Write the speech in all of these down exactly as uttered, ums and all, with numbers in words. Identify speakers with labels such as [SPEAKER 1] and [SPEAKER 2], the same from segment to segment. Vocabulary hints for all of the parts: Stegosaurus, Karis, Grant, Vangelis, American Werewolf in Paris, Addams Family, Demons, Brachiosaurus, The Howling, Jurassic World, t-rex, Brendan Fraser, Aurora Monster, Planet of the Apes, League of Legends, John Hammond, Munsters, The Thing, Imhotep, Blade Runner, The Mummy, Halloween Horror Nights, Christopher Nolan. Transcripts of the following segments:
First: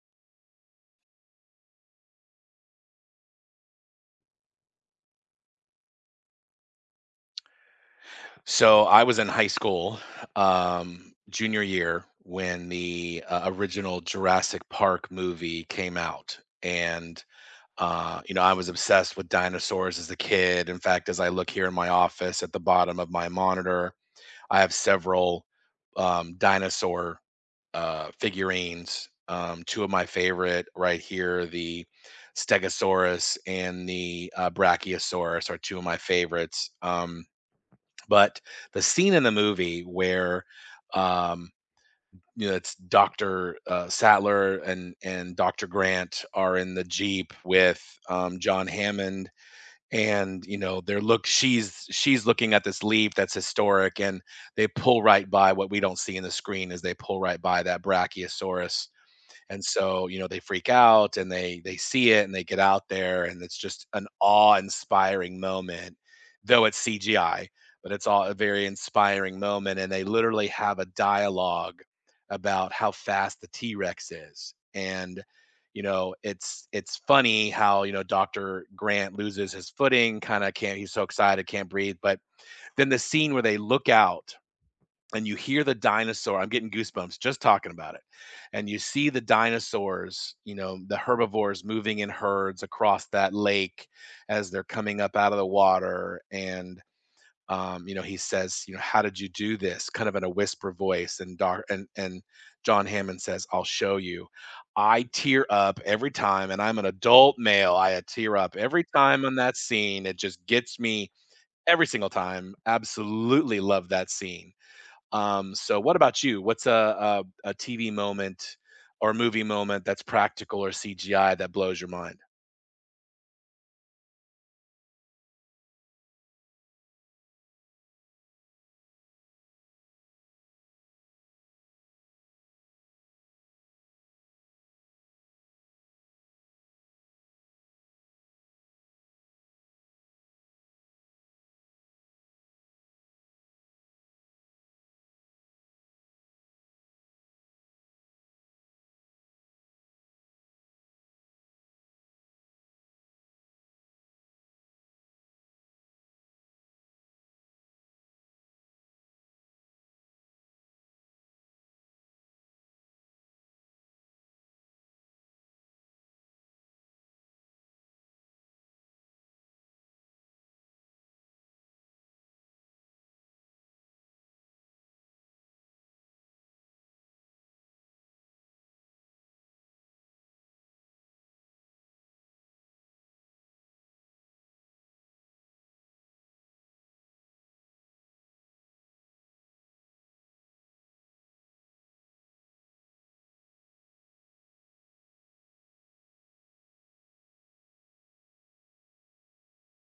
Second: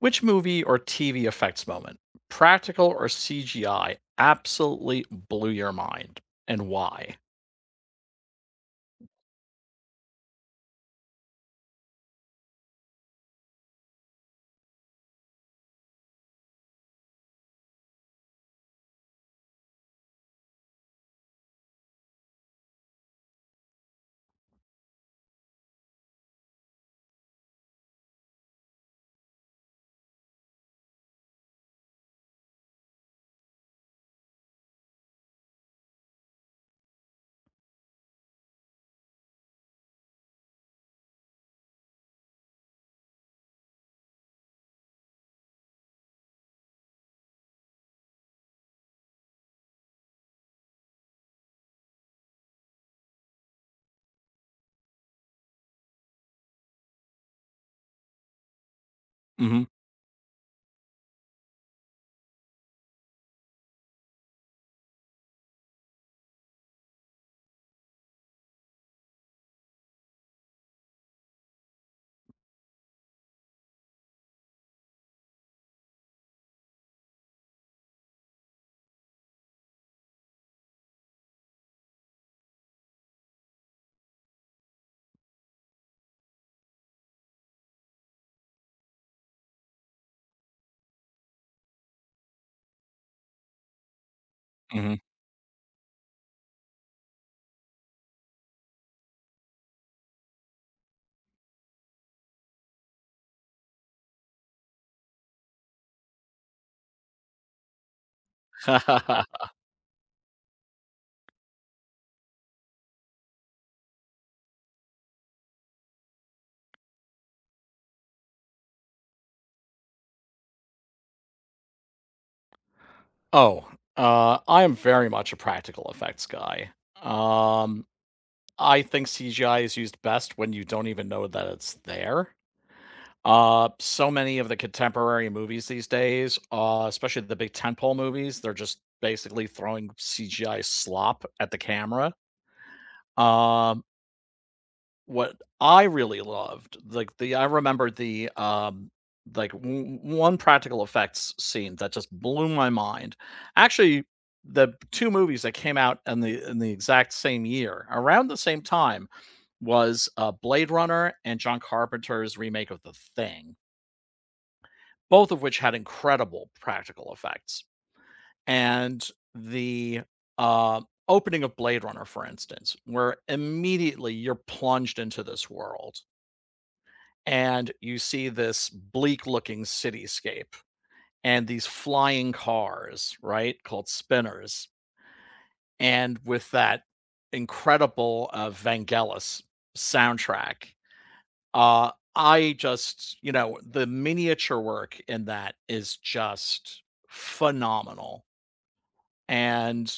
[SPEAKER 1] Which movie or T V effects moment, practical or C G I, absolutely blew your mind and why?
[SPEAKER 2] So I was in high school, um, junior year when the uh, original Jurassic Park movie came out, and uh, you know I was obsessed with dinosaurs as a kid. In fact, as I look here in my office at the bottom of my monitor, I have several um, dinosaur uh, figurines. Um, two of my favorite right here, the Stegosaurus and the uh, Brachiosaurus, are two of my favorites. Um, but the scene in the movie where, um, you know, it's Doctor uh, Sattler and and Doctor Grant are in the jeep with um, John Hammond, and you know, they're look. She's she's looking at this leaf that's historic, and they pull right by. What we don't see in the screen is they pull right by that Brachiosaurus, and
[SPEAKER 1] Mhm,
[SPEAKER 2] so you know they freak out and they they see it and they get out there, and it's just an awe-inspiring moment, though it's CGI. But it's all a very inspiring moment, and they literally have a dialogue about how fast the T-Rex is. And you know it's it's funny how you know Dr. Grant loses his footing, kind of can't, he's so excited, can't breathe. But then the scene where they look out and you hear the dinosaur, I'm getting goosebumps just talking about it, and you see the dinosaurs, you know, the herbivores moving in herds across that lake as they're
[SPEAKER 1] mhm.
[SPEAKER 2] coming up out of the water. And um, you know, he says, you know, how did you do this, kind of in a whisper voice. And dar and and john hammond says, I'll show you. I tear up every time, and I'm an adult male. I uh, tear up every time on that scene. It just gets me every single time. Absolutely love that scene. Um, so what about you? What's a T V moment or movie moment that's practical or C G I that blows your mind?
[SPEAKER 1] Oh, uh, I am very much a practical effects guy. Um, I think C G I is used best when you don't even know that it's there. Uh, so many of the contemporary movies these days, uh, especially the big tentpole movies, they're just basically throwing C G I slop at the camera. Um What I really loved, like, the I remember the, um, like, w- one practical effects scene that just blew my mind. Actually, the two movies that came out in the in the exact same year, around the same time, was, uh, Blade Runner and John Carpenter's remake of The Thing, both of which had incredible practical effects. And the, uh, opening of Blade Runner, for instance, where immediately you're plunged into this world, and you see this bleak looking cityscape and these flying cars, right? Called spinners. And with that incredible uh, Vangelis soundtrack, uh, I just, you know, the miniature work in that is just phenomenal. And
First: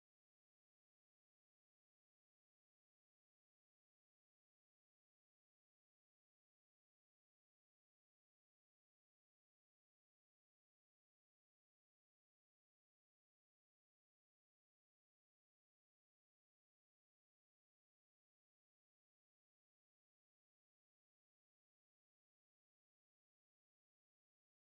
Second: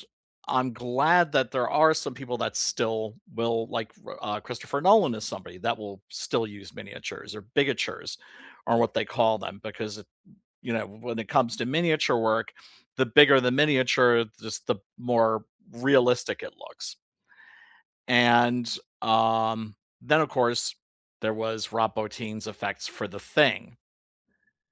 [SPEAKER 1] I'm glad that there are some people that still will like uh, Christopher Nolan is somebody that will still use miniatures or bigatures or what they call them because it, you know, when it comes to miniature work, the bigger the miniature, just the more realistic it looks. And um, then of course there was Rob Bottin's effects for the thing,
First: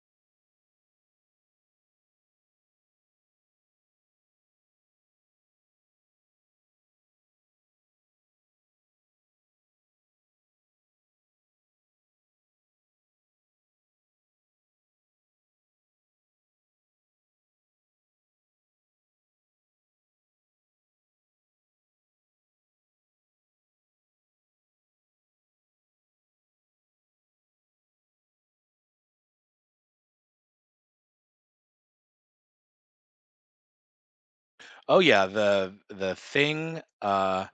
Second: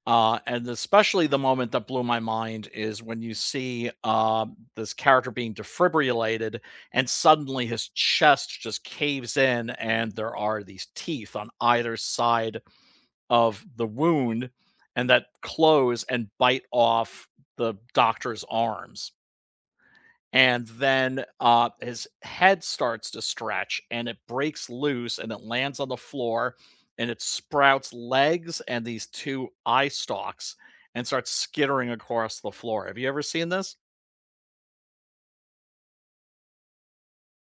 [SPEAKER 1] uh, and especially the moment that blew my mind is when you see um, this character being defibrillated, and suddenly his chest just caves in, and there are these teeth on either side of the wound, and that close and bite off the doctor's arms, and then uh, his head starts to stretch and it breaks loose and it lands on the floor, and it sprouts legs and these two eye stalks and starts skittering across the floor. Have you ever seen this?
[SPEAKER 2] Oh yeah, the the thing, uh,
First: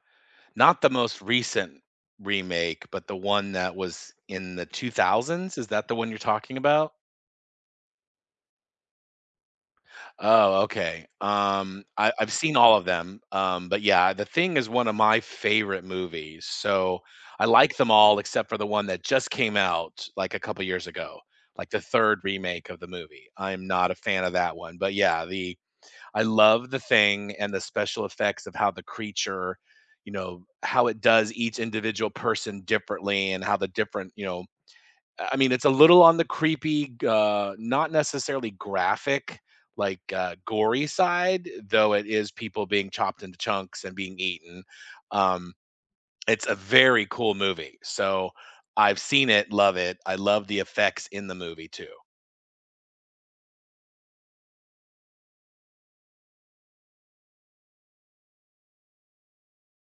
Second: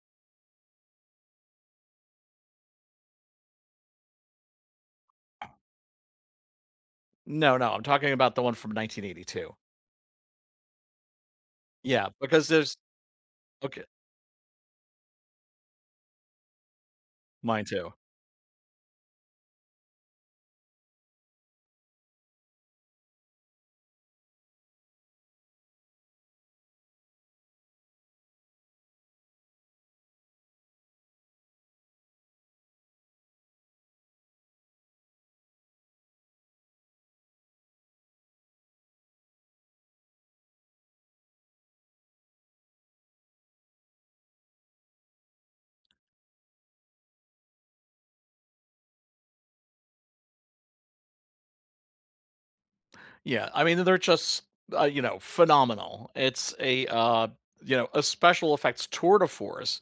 [SPEAKER 2] not the most recent remake, but the one that was in the two thousands. Is that the one you're talking about?
[SPEAKER 1] No, no, I'm talking about the one from nineteen eighty-two.
[SPEAKER 2] Oh, okay. Um,
[SPEAKER 1] Yeah,
[SPEAKER 2] I, I've
[SPEAKER 1] because
[SPEAKER 2] seen
[SPEAKER 1] there's
[SPEAKER 2] all of them. Um, but
[SPEAKER 1] okay,
[SPEAKER 2] yeah, The Thing is one of my favorite movies. So I
[SPEAKER 1] mine
[SPEAKER 2] like them
[SPEAKER 1] too.
[SPEAKER 2] all except for the one that just came out like a couple years ago, like the third remake of the movie. I'm not a fan of that one. But yeah, the I love The Thing and the special effects of how the creature, you know, how it does each individual person differently and how the different, you know, I mean, it's a little on the creepy, uh, not necessarily graphic, like, uh, gory side, though it is people being chopped into chunks and being eaten. Um, it's a very cool movie, so I've seen it, love it. I love the effects in the movie too.
[SPEAKER 1] Yeah, I mean they're just uh, you know, phenomenal. It's a uh, you know, a special effects tour de force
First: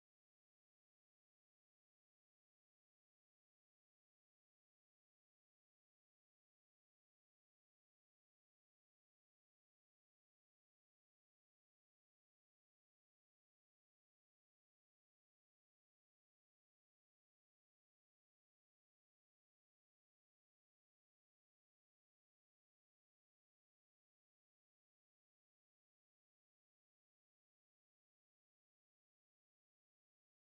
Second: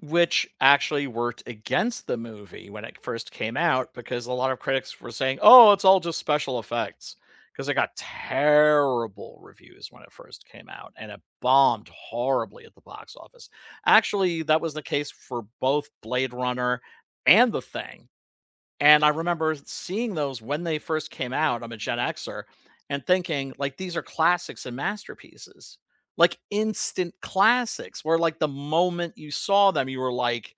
[SPEAKER 1] which actually worked against the movie when it first came out because a lot of critics were saying, "Oh, it's all just special effects." Because it got terrible reviews when it first came out and it bombed horribly at the box office. Actually, that was the case for both Blade Runner and The Thing. And I remember seeing those when they first came out. I'm a Gen Xer and thinking, like, these are classics and masterpieces, like instant classics where, like, the moment you saw them, you were like,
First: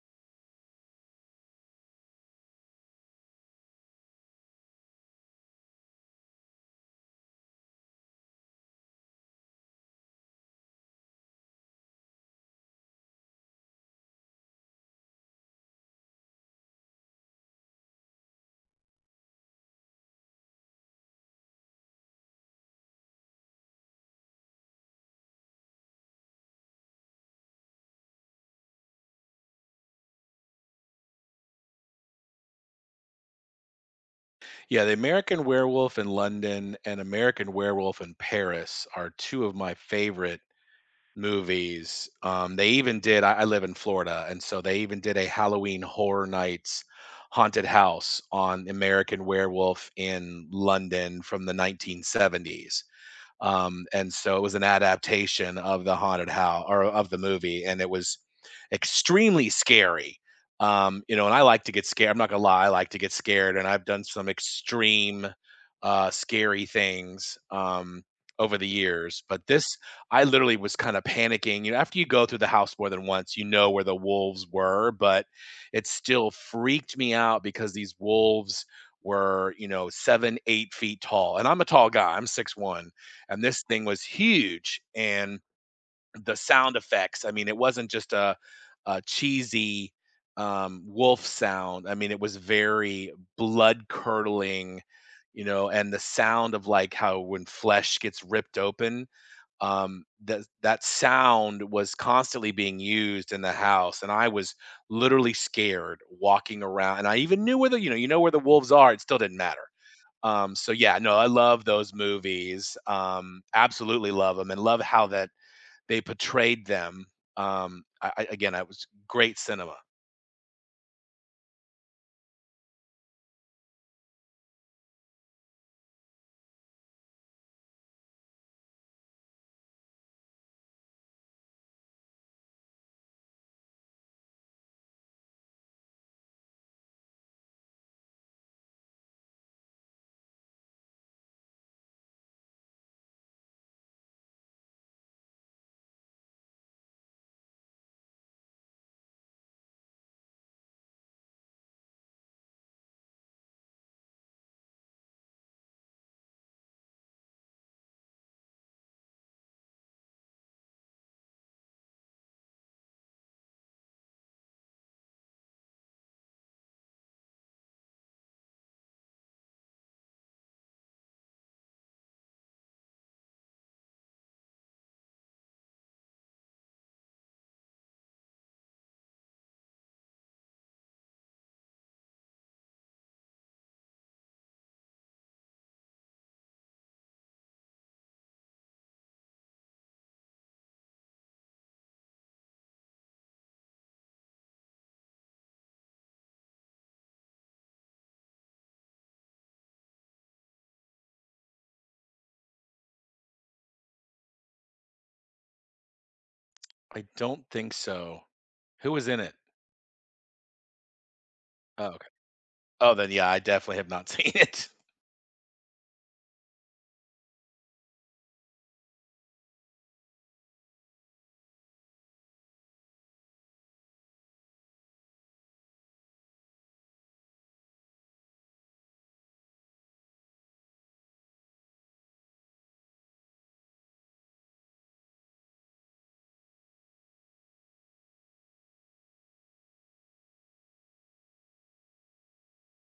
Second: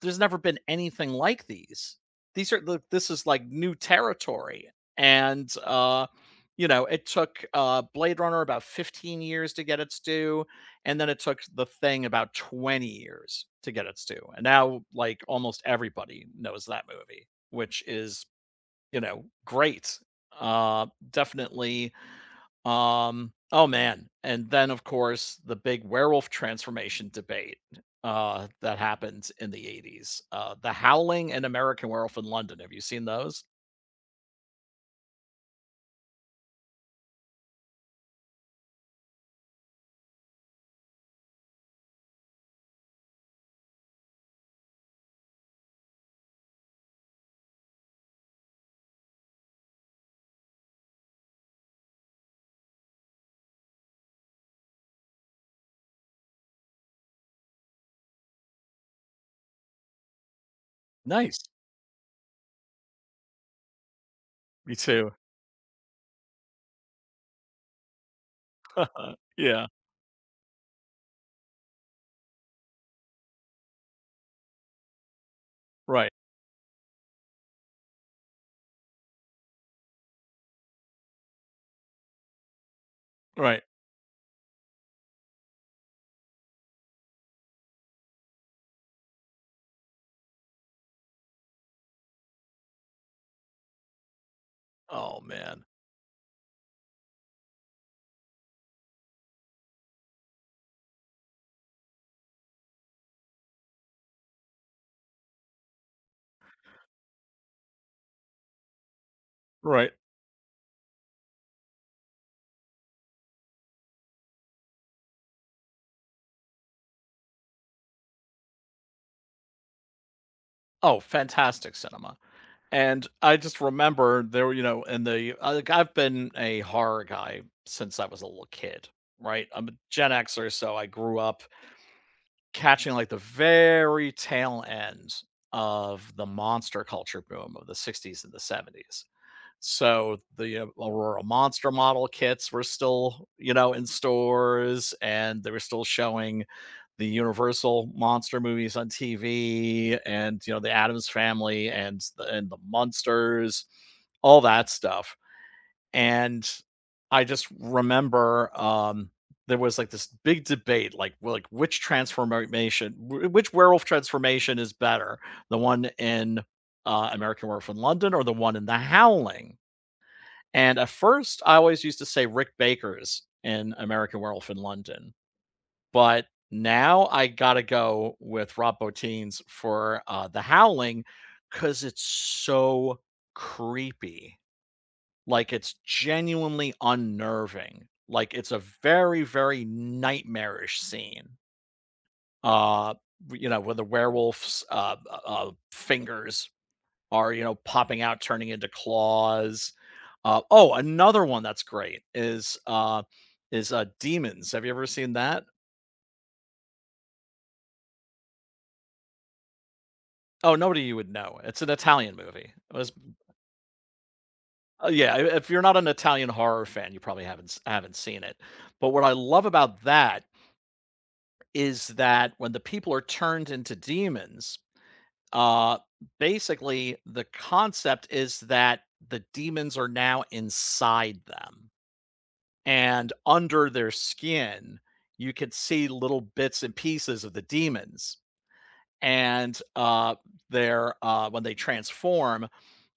[SPEAKER 1] there's never been anything like these. These are the, this is like new territory, and uh, you know, it took uh, Blade Runner about fifteen years to get its due, and then it took The Thing about twenty years to get its due, and now like almost everybody knows that movie, which is, you know, great. Uh, definitely um, oh man. And then of course the big werewolf transformation debate uh that happened in the eighties. Uh, The Howling and American Werewolf in London. Have you seen those?
[SPEAKER 2] Yeah, The American Werewolf in London and American Werewolf in Paris are two of my favorite movies. Um, they even did. I, I live in Florida, and so they even did a Halloween Horror Nights haunted house on American Werewolf in London from the nineteen seventies, um, and so it was an adaptation of the haunted house, or of the movie, and it was extremely scary. Um, you know, and
[SPEAKER 1] Nice.
[SPEAKER 2] I like to get scared. I'm not gonna lie, I like to get scared, and I've done some
[SPEAKER 1] Me too.
[SPEAKER 2] extreme, uh, scary things um, over the years. But this,
[SPEAKER 1] Yeah.
[SPEAKER 2] I literally was kind of panicking. You know, after you go through the house more than once, you know where the wolves were, but it
[SPEAKER 1] Right.
[SPEAKER 2] still freaked me out because these wolves were, you know, seven, eight feet tall, and I'm a tall guy. I'm six one, and
[SPEAKER 1] Right.
[SPEAKER 2] this thing was huge. And the sound effects, I mean, it wasn't just a, a cheesy um, wolf sound. I mean, it was very blood curdling,
[SPEAKER 1] Oh
[SPEAKER 2] you
[SPEAKER 1] man.
[SPEAKER 2] know, and the sound of like how when flesh gets ripped open, um, that that sound was constantly being used in the house, and I was literally scared walking around. And I even knew where the, you know, you know where the wolves are. It still didn't matter.
[SPEAKER 1] Right.
[SPEAKER 2] Um, so yeah, no, I love those movies. Um, absolutely love them, and love how that they portrayed them. Um, I, I, again, I was great cinema.
[SPEAKER 1] Oh, fantastic cinema. And I just remember there, were, you know, in the I- like I've been a horror guy since I was a little kid, right? I'm a Gen Xer, so I grew up catching, like, the very tail end of the monster culture boom of the sixties and the seventies. So, the, uh, Aurora Monster model kits were still, you know, in stores, and they were still showing the Universal monster movies on T V and, you know, the Addams Family and the and the Munsters, all that stuff. And I just remember, um, there was, like, this big debate, like w like, which transformation wh which werewolf transformation is better? The one in, uh, American Werewolf in London or the one in The Howling? And at first, I always used to say Rick Baker's in American Werewolf in London, but now I gotta go with Rob Bottin's for, uh, The Howling because it's so creepy. Like, it's genuinely unnerving. Like, it's a very, very nightmarish scene. Uh, you know, where the werewolf's uh, uh, uh, fingers are, you know, popping out, turning into claws. Uh, oh, another one that's great is uh, is uh, Demons. Have you ever seen that?
[SPEAKER 2] I don't think so. Who was in it?
[SPEAKER 1] Oh, nobody you would know. It's an
[SPEAKER 2] Oh, okay.
[SPEAKER 1] Italian movie. It was
[SPEAKER 2] Oh, then yeah, I definitely have not seen it.
[SPEAKER 1] uh, yeah. i- If you're not an Italian horror fan, you probably haven't s- haven't seen it. But what I love about that is that when the people are turned into demons, uh, basically the concept is that the demons are now inside them and under their skin. You could see little bits and pieces of the demons, and uh, their uh, when they transform,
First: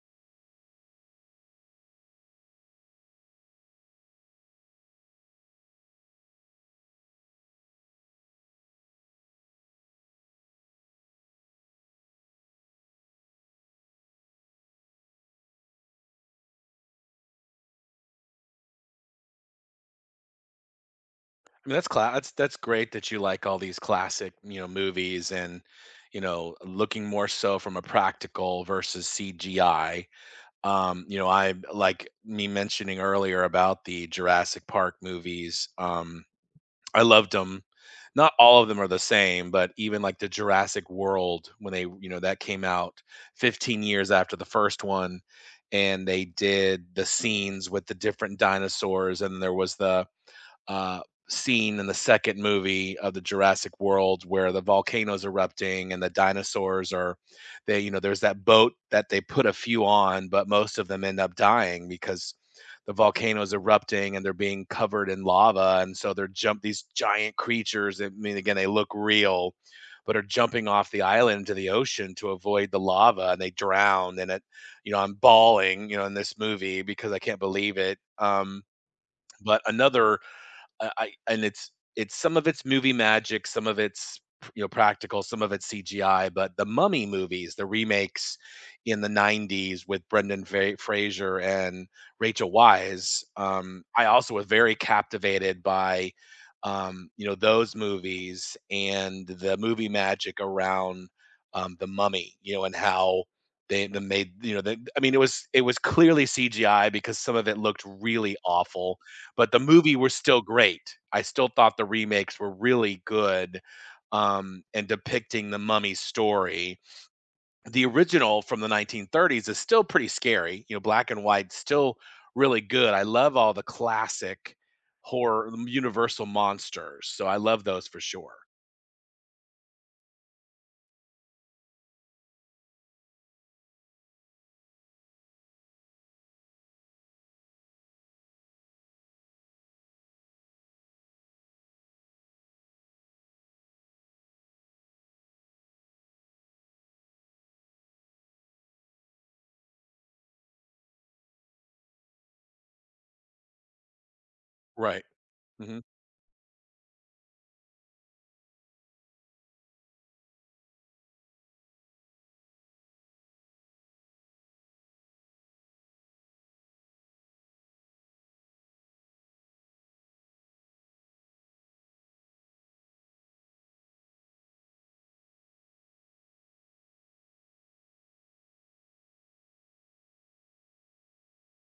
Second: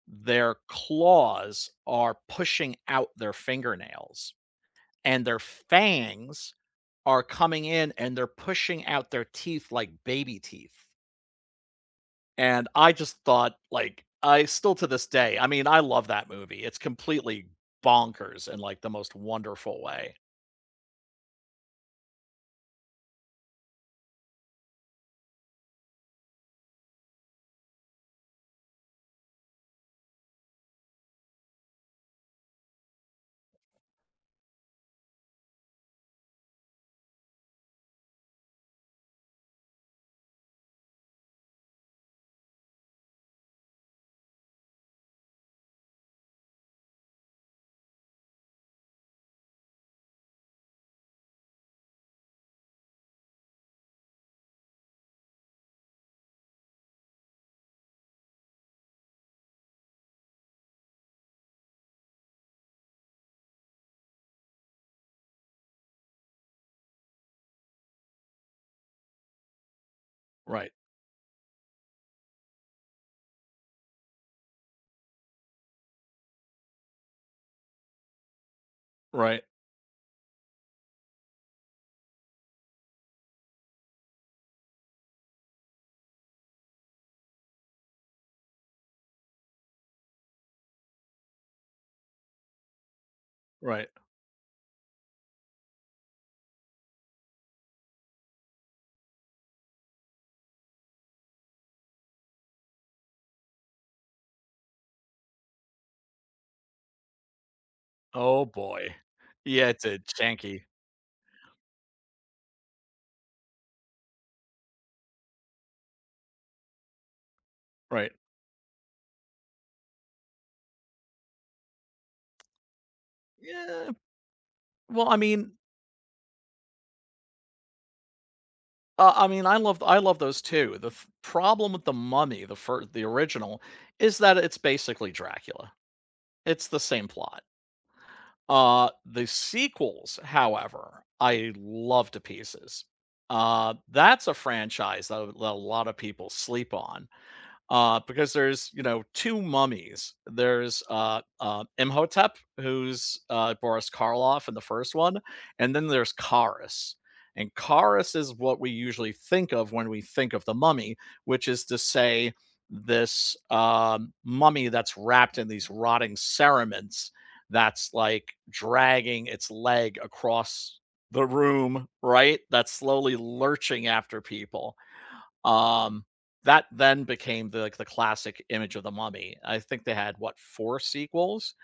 [SPEAKER 1] their claws are pushing out their fingernails and their fangs are coming in and they're pushing out their teeth like baby teeth. And I just thought, like, I still to this day, I mean, I love that movie. It's completely bonkers in like the most wonderful way.
[SPEAKER 2] I mean, that's class. That's that's great that you like all these classic, you know, movies, and, you know, looking more so from a practical versus C G I. Um, you know, I like me mentioning earlier about the Jurassic Park movies. Um, I loved them. Not all of them are the same, but even like the Jurassic World, when they, you know, that came out fifteen years after the first one, and they did the scenes with the different dinosaurs. And there was the uh, scene in the second movie of the Jurassic World where the volcano's erupting, and the dinosaurs are, they, you know, there's that boat that they put a few on, but most of them end up dying because the volcano's erupting and they're being covered in lava. And so they're jump, these giant creatures, I mean, again, they look real, but are jumping
[SPEAKER 1] Right,
[SPEAKER 2] off the island to the ocean to avoid the lava, and they drown. And it, you know, I'm bawling, you know, in this movie because I can't believe it. Um
[SPEAKER 1] right,
[SPEAKER 2] but another, I, I and it's it's some of it's movie magic, some of it's, you know, practical, some of it's C G I. But the Mummy movies, the remakes in the nineties with Brendan Fra- Fraser and Rachel Weisz, um,
[SPEAKER 1] right.
[SPEAKER 2] I also was very captivated by um, you know, those movies, and the movie magic around um, the Mummy, you know, and how they, they made you know they, I mean, it was, it was clearly C G I because some of it looked really
[SPEAKER 1] Oh boy.
[SPEAKER 2] awful, but the
[SPEAKER 1] Yeah, it's
[SPEAKER 2] movie
[SPEAKER 1] a
[SPEAKER 2] was still
[SPEAKER 1] janky.
[SPEAKER 2] great. I still thought the remakes were really good, um, in depicting the mummy story. The
[SPEAKER 1] Right.
[SPEAKER 2] original from the nineteen thirties is still pretty scary, you know, black and white, still really good. I love all the
[SPEAKER 1] Yeah.
[SPEAKER 2] classic
[SPEAKER 1] Well, I
[SPEAKER 2] horror,
[SPEAKER 1] mean,
[SPEAKER 2] um, universal monsters, so I love those for sure.
[SPEAKER 1] uh, I mean, I love I love those too. The f- problem with the Mummy, the first, the original, is that it's basically Dracula. It's the same plot. Uh, the sequels, however, I love to pieces. Uh, that's a franchise that, that a lot of people sleep on uh, because there's, you know, two mummies. There's uh, uh, Imhotep, who's uh, Boris Karloff in the first
[SPEAKER 2] Right.
[SPEAKER 1] one, and
[SPEAKER 2] Mhm.
[SPEAKER 1] then there's Karis. And Karis is what we usually think of when we think of the mummy, which is to say this um, mummy that's wrapped in these rotting cerements that's like dragging its leg across the room, right? That's slowly lurching after people, um, that then became the like the classic image of the mummy. I think they had what four sequels,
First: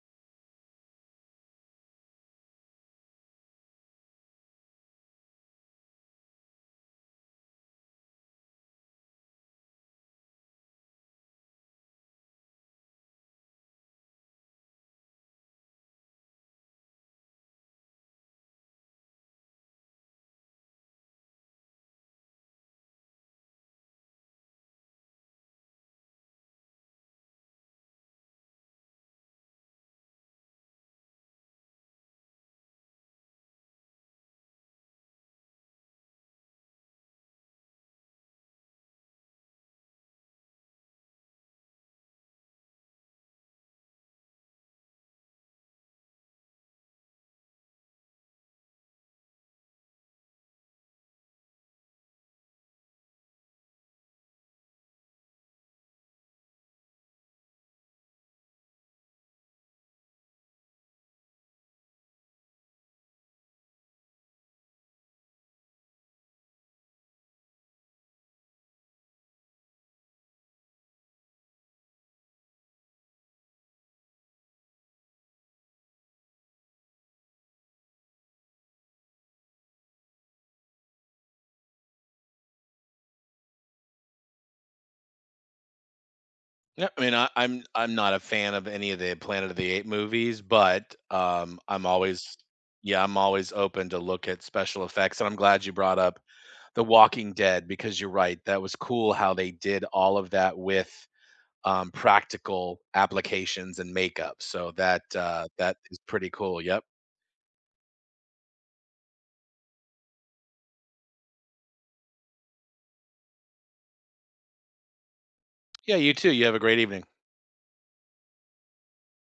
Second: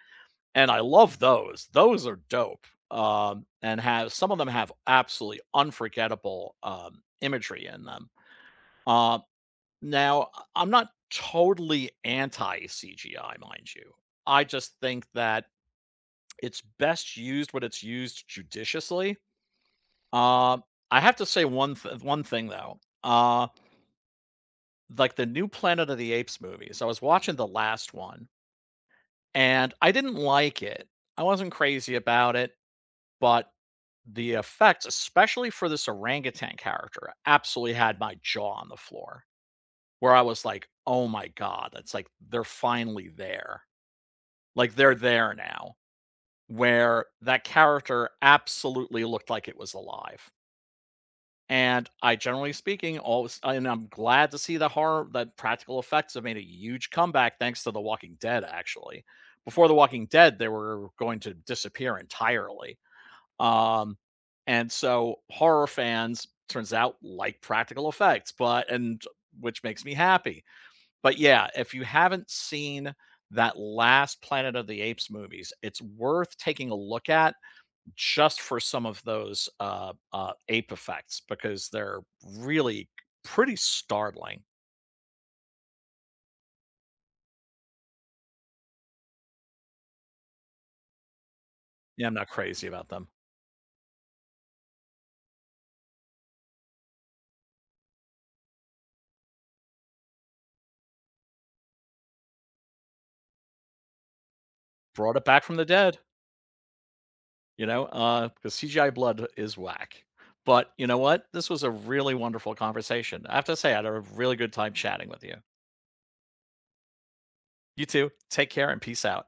[SPEAKER 1] and I love those. Those are dope. Um, and have some of them have absolutely unforgettable um, imagery in them. Um, now, I- I'm not totally anti C G I, mind you. I just think that it's best used when it's used judiciously. Um, I have to say one th- one thing though. Uh, like the new Planet of the Apes movies. I was watching the last one and I didn't like it. I wasn't crazy about it, but the effects, especially for this orangutan character, absolutely had my jaw on the floor where I was like, oh my God, that's like they're finally there. Like they're there now, where that character absolutely looked like it was alive. And I generally speaking, always and I'm glad to see the horror that practical effects have made a huge comeback thanks to The Walking Dead, actually. Before The Walking Dead, they were going to disappear entirely. Um, and so horror fans turns out like practical effects, but and which makes me happy. But yeah, if you haven't seen that last Planet of the Apes movies, it's worth taking a look at just for some of those uh, uh, ape effects because they're really pretty startling.
[SPEAKER 2] Yeah, I mean, I I'm I'm not a fan of any of the Planet of the Apes movies, but, um, I'm
[SPEAKER 1] Yeah, I'm not
[SPEAKER 2] always,
[SPEAKER 1] crazy about
[SPEAKER 2] yeah,
[SPEAKER 1] them.
[SPEAKER 2] I'm always open to look at special effects. And I'm glad you brought up The Walking Dead, because you're right, that was cool how they did all of that with, um, practical applications and makeup. So that,
[SPEAKER 1] Brought it back
[SPEAKER 2] uh,
[SPEAKER 1] from the
[SPEAKER 2] that
[SPEAKER 1] dead,
[SPEAKER 2] is pretty cool, yep.
[SPEAKER 1] you know, uh, because C G I blood is whack. But you know what? This was a really wonderful conversation. I have to say, I had a really good time chatting with you.
[SPEAKER 2] Yeah, you too, you have a great evening.
[SPEAKER 1] You too. Take care and peace out.